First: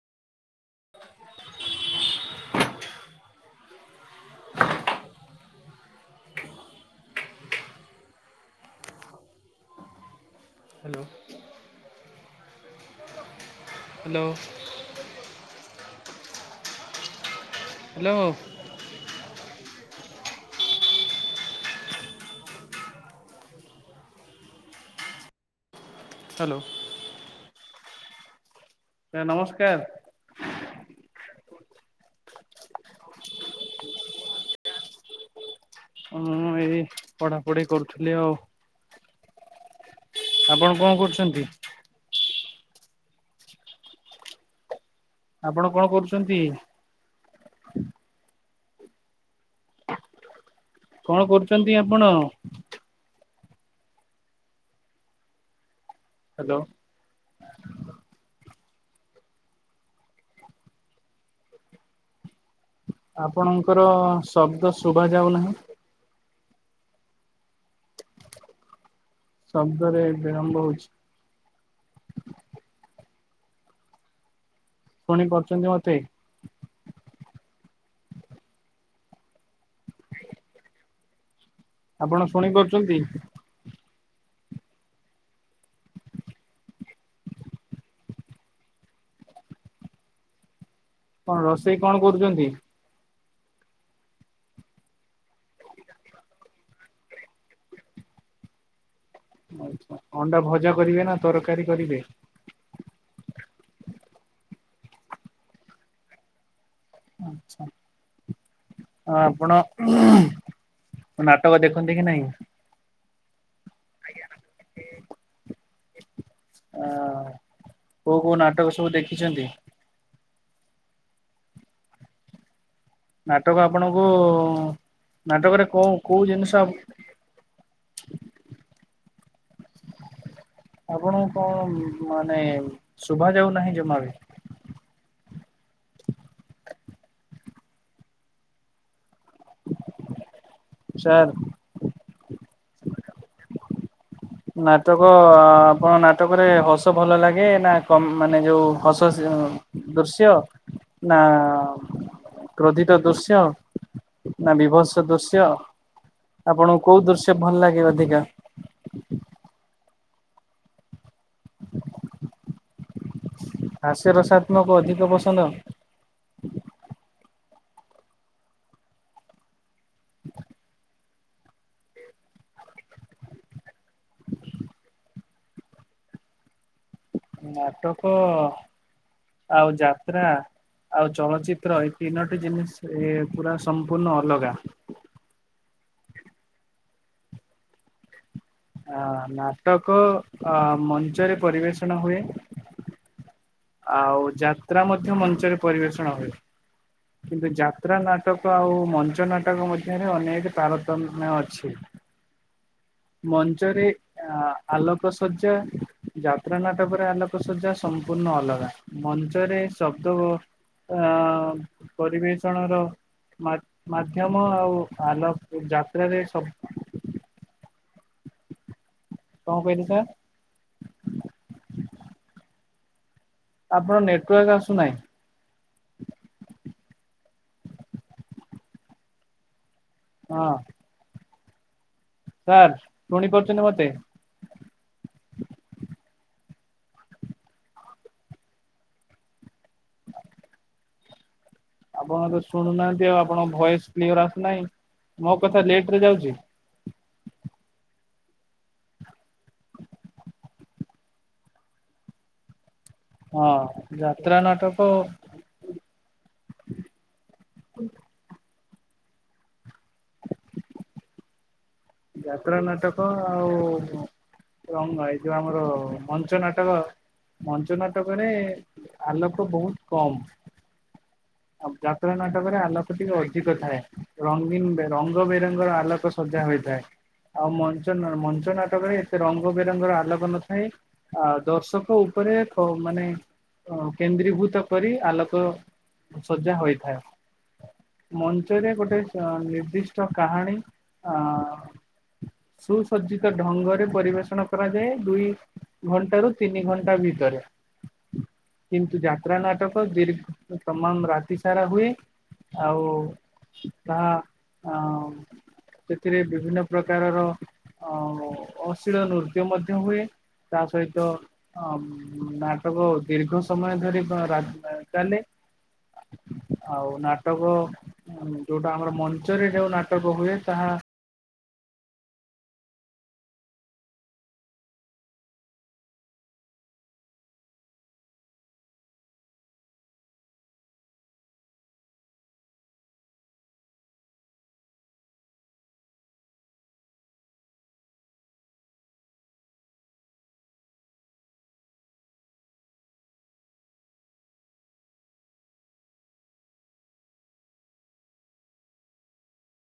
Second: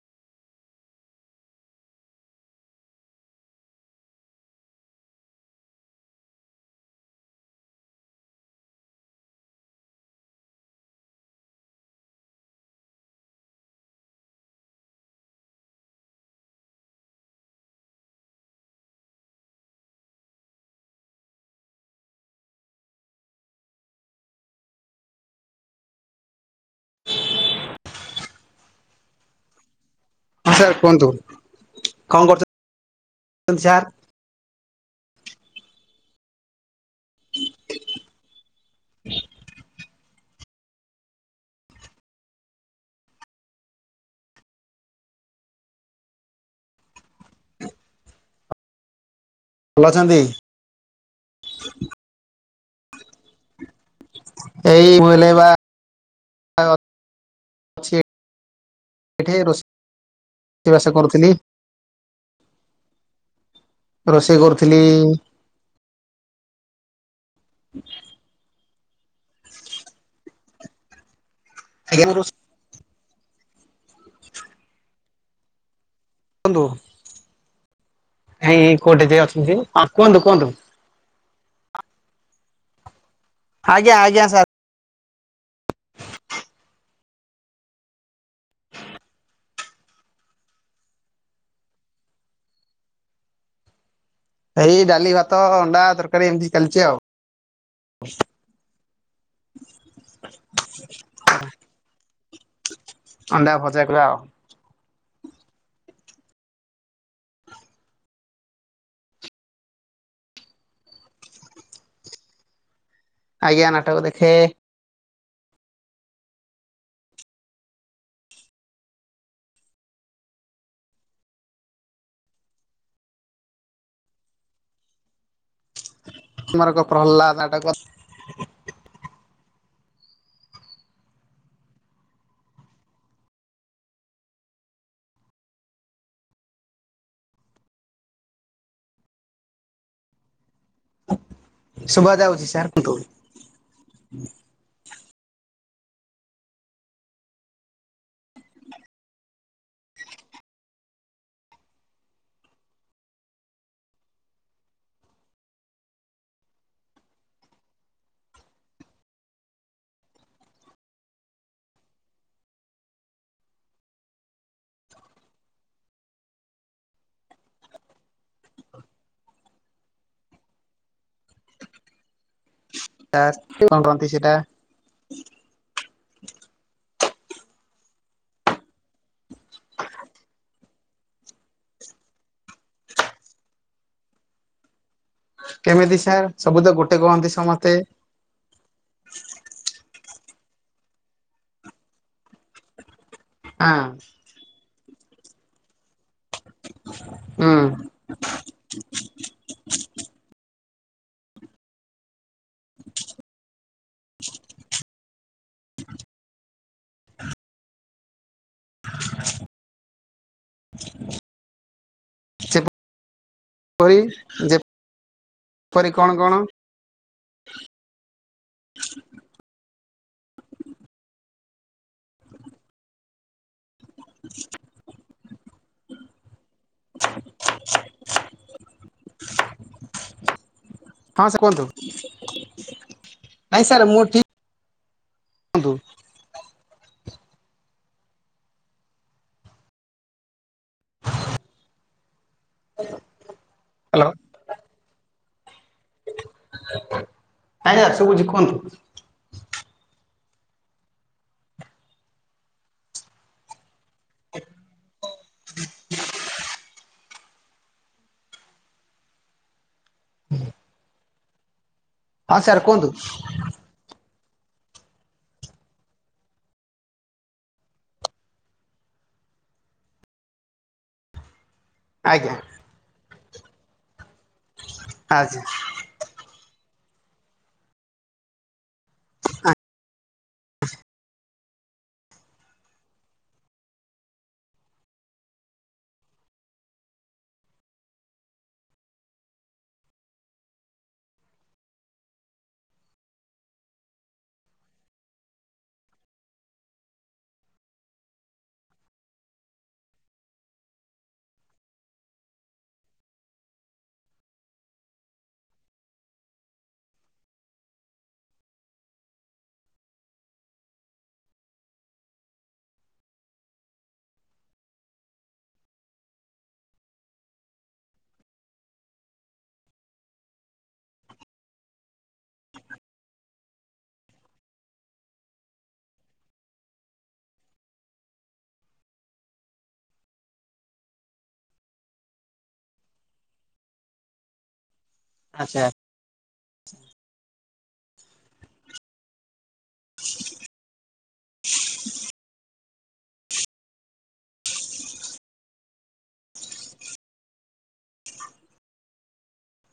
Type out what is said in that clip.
[inaudible] Hello. Hello. Hello. Hello. Sir ନମସ୍କାର। ହଁ sir କୁହନ୍ତୁ କଣ କରୁଛନ୍ତି ସାର୍? ମୁଁ ଏଇ ପଢାପଢି କରୁଥିଲି ଆଉ। ଆପଣ କଣ କରୁଛନ୍ତି? ଆପଣ କଣ କରୁଛନ୍ତି? ଭଲ ଅଛନ୍ତି? କଣ କରୁଛନ୍ତି ଆପଣ? ଏଇ ବୋଇଲେ ବା ହ୍ୟାଲୋ [unintelligible] ଏଇଠି ରୋଷେଇବାସ କରୁଥିଲି। ଆପଣଙ୍କର ରୋଷେଇ ଶବ୍ଦ କରୁଥିଲି ଶୁଭ ଯାଉ ନାହିଁ। [inaudible] ଶବ୍ଦରେ ବିଳମ୍ବ ହଉଛି। ଆଜ୍ଞା ଶୁଣି ପାରୁଛନ୍ତି ମତେ? କୁହନ୍ତୁ। ଏଇ କୋଉଠି ଯାଇ ଅଛନ୍ତି କୁହନ୍ତୁ କୁହନ୍ତୁ। ଆପଣ ଶୁଣିପାରୁଛନ୍ତି? ଆଜ୍ଞା ଆଜ୍ଞା ସାର୍। କଣ ରୋଷେଇ କଣ କରୁଛନ୍ତି? ଏଇ ଡାଲି ଭାତ ଅଣ୍ଡା ତରକାରୀ ଏମିତି ଚାଲିଛି ଆଉ। ଅଣ୍ଡା ଭଜା କରିବେ ନା ତରକାରୀ କରିବେ? ଅଣ୍ଡା ଭଜା କରା ଆଉ। ଆଚ୍ଛା ହଁ ଆପଣ ନାଟକ ଦେଖନ୍ତି କି ନାହିଁ। ଆଜ୍ଞା ନାଟକ ଦେଖେ। ଅ କୋଉ କୋଉ ନାଟକ ସବୁ ଦେଖିଛନ୍ତି। ନାଟକ ଆପଣଙ୍କୁ ନାଟକରେ କୋଉ କୋଉ ଜିନିଷ ତୁମର କ ପ୍ରହ୍ଲାଦ ନାଟକ [inaudible] ଆପଣଙ୍କୁ କଣ ମାନେ ଶୁଭା ଯାଉ ନାହିଁ। ଜମା ବି [inaudible] ସାର୍ ଶୁଭା ଯାଉଛି ସାର୍। ନ୍ତୁ ନାଟକ ଆଁ ଆପଣ ନାଟକରେ ହସ ଭଲ ଲାଗେ ନା ମାନେ ଯୋଉ ହସ ଦୃଶ୍ୟ ନା କ୍ରୋଧିତ ଦୃଶ୍ୟ ନା ବିଭତ୍ସ ଦୃଶ୍ୟ ଆପଣଙ୍କୁ କୋଉ ଦୃଶ୍ୟ ଭଲ ଲାଗେ ଅଧିକା। ହସେ ରସାତ୍ମକ ଅଧିକ ପସନ୍ଦ। [inaudible] ଏ କହନ୍ତି ସେଟା [inaudible] ନାଟକ ଆଉ ଜାତ୍ରା। ଆଉ ଚଳଚିତ୍ର ଏଇ ତିନୋଟି ଜିନିଷ ଏ ପୁରା ସମ୍ପୂର୍ଣ୍ଣ ଅଲଗା। କେମିତି ସାର୍ ସବୁ ତ ଗୋଟେ କୁହନ୍ତି। ସମସ୍ତେ ଅ ନାଟକ ଅ ମଞ୍ଚରେ ପରିବେଷଣ ହୁଏ। ହଁ ଆଉ ଜା ଯାତ୍ରା ମଧ୍ୟ ମଞ୍ଚରେ ପରିବେଷଣ ହୁଏ। କିନ୍ତୁ ହୁଁ ଯାତ୍ରା ନାଟକ ଆଉ ମଞ୍ଚ ନାଟକ ମଧ୍ୟରେ ଅନେକ ପାର ମାନେ ଅଛି। [inaudible] ମଞ୍ଚରେ ଆଲୋକ ଶଯ୍ୟା ଯାତ୍ରା ନାଟକରେ ଆଲୋକ ଶଜଯା ସମ୍ପୂର୍ଣ୍ଣ ଅଲୋକ ମଞ୍ଚରେ ଶବ୍ଦ ଆ ପରିବେଷଣ ର ଯେପରି ମାଧ୍ୟମ ଆଉ ଆଲ ଯେପରି କଣ ଯାତ୍ରାରେ କଣ ହଁ ସବୁ [inaudible] ଏଇନୁକା [inaudible] ଆପଣ ନେଟୱାର୍କ ଆସୁନାହିଁ। [inaudible] ହଁ। ହଁ ସାର୍ କୁହନ୍ତୁ? ସାର୍ ପୁଣି ନାଇଁ କରୁଛନ୍ତି ସାର୍ ମତେ ମୁଁ ଠିକ୍ କୁହନ୍ତୁ। [inaudible] ଆପଣ ତ ଶୁଣୁନାହାନ୍ତି ଆଉ ଆପଣଙ୍କ ଭଏସ ହ୍ୟାଲୋ। କ୍ଲିୟର ଆସୁନାହିଁ। ମୋ ମୋ କଥା ଲେଟ ରେ ଯାଉଛି। [inaudible] ଆଜ୍ଞା ଶୁଭୁଛି କୁହନ୍ତୁ। ହଁ। ଯାତ୍ରା ନାଟକ [inaudible] ହୁଁ। [inaudible] ହଁ ଯାତ୍ରା ସାର୍ କୁହନ୍ତୁ ନାଟକ ଆଉ ରଙ୍ଗ ଏଇ ଯୋଉ ଆମର ମଞ୍ଚ ନାଟକ ମଞ୍ଚ ନାଟକରେ ଆଲୋକ ବହୁତ କମ ଆଉ ଯାତ୍ରା ଆଜ୍ଞା ନାଟକରେ ଆଲୋକଟି କଥାଏ। ରଙ୍ଗୀନ ରଙ୍ଗ ଆଚ୍ଛା ବେରଙ୍ଗର ଆଲୋକ ସଜା ହୋଇଥାଏ। ଆଉ ମଞ୍ଚ ମଞ୍ଚ ନାଟକରେ ଏତେ ରଙ୍ଗ ବେରଙ୍ଗର ଆଲୋକ ନଥାଏ ଆ ଦର୍ଶକ ଉପରେ ମାନେ କେନ୍ଦ୍ରୀଭୂତ କରି ଆଲୋକ ସଜା ହୋଇଥାଏ ମଞ୍ଚରେ ଗୋଟେ ନିର୍ଦ୍ଦିଷ୍ଟ କାହାଣୀ ଆ ସୁସଜ୍ଜିତ ଢଙ୍ଗରେ ପରିବେଷଣ କରାଯାଏ ଦୁଇ ଘଣ୍ଟ ରୁ ତିନି ଘଣ୍ଟା ଭିତରେ କିନ୍ତୁ ଯାତ୍ରା ନାଟକ ଦୀର୍ଘ ସମାନ ରାତି ସାରା ହୁଏ ଆଉ ତାହା ସେଥିରେ ବିଭିନ୍ନ ପ୍ରକାରର ଅ ଅଶୀଳ ନୃତ୍ୟ ମଧ୍ୟ ହୁଏ ତା ସହିତ ନାଟକ ଦୀର୍ଘ ସମୟ ଧରି ରା ଚାଲେ। ଆଉ ନାଟକ ଉ ଯୋଉଟା ଆମର ମଞ୍ଚରେ ଯୋଉ ନାଟକ ହୁଏ ତାହା ଆଛା। [inaudible]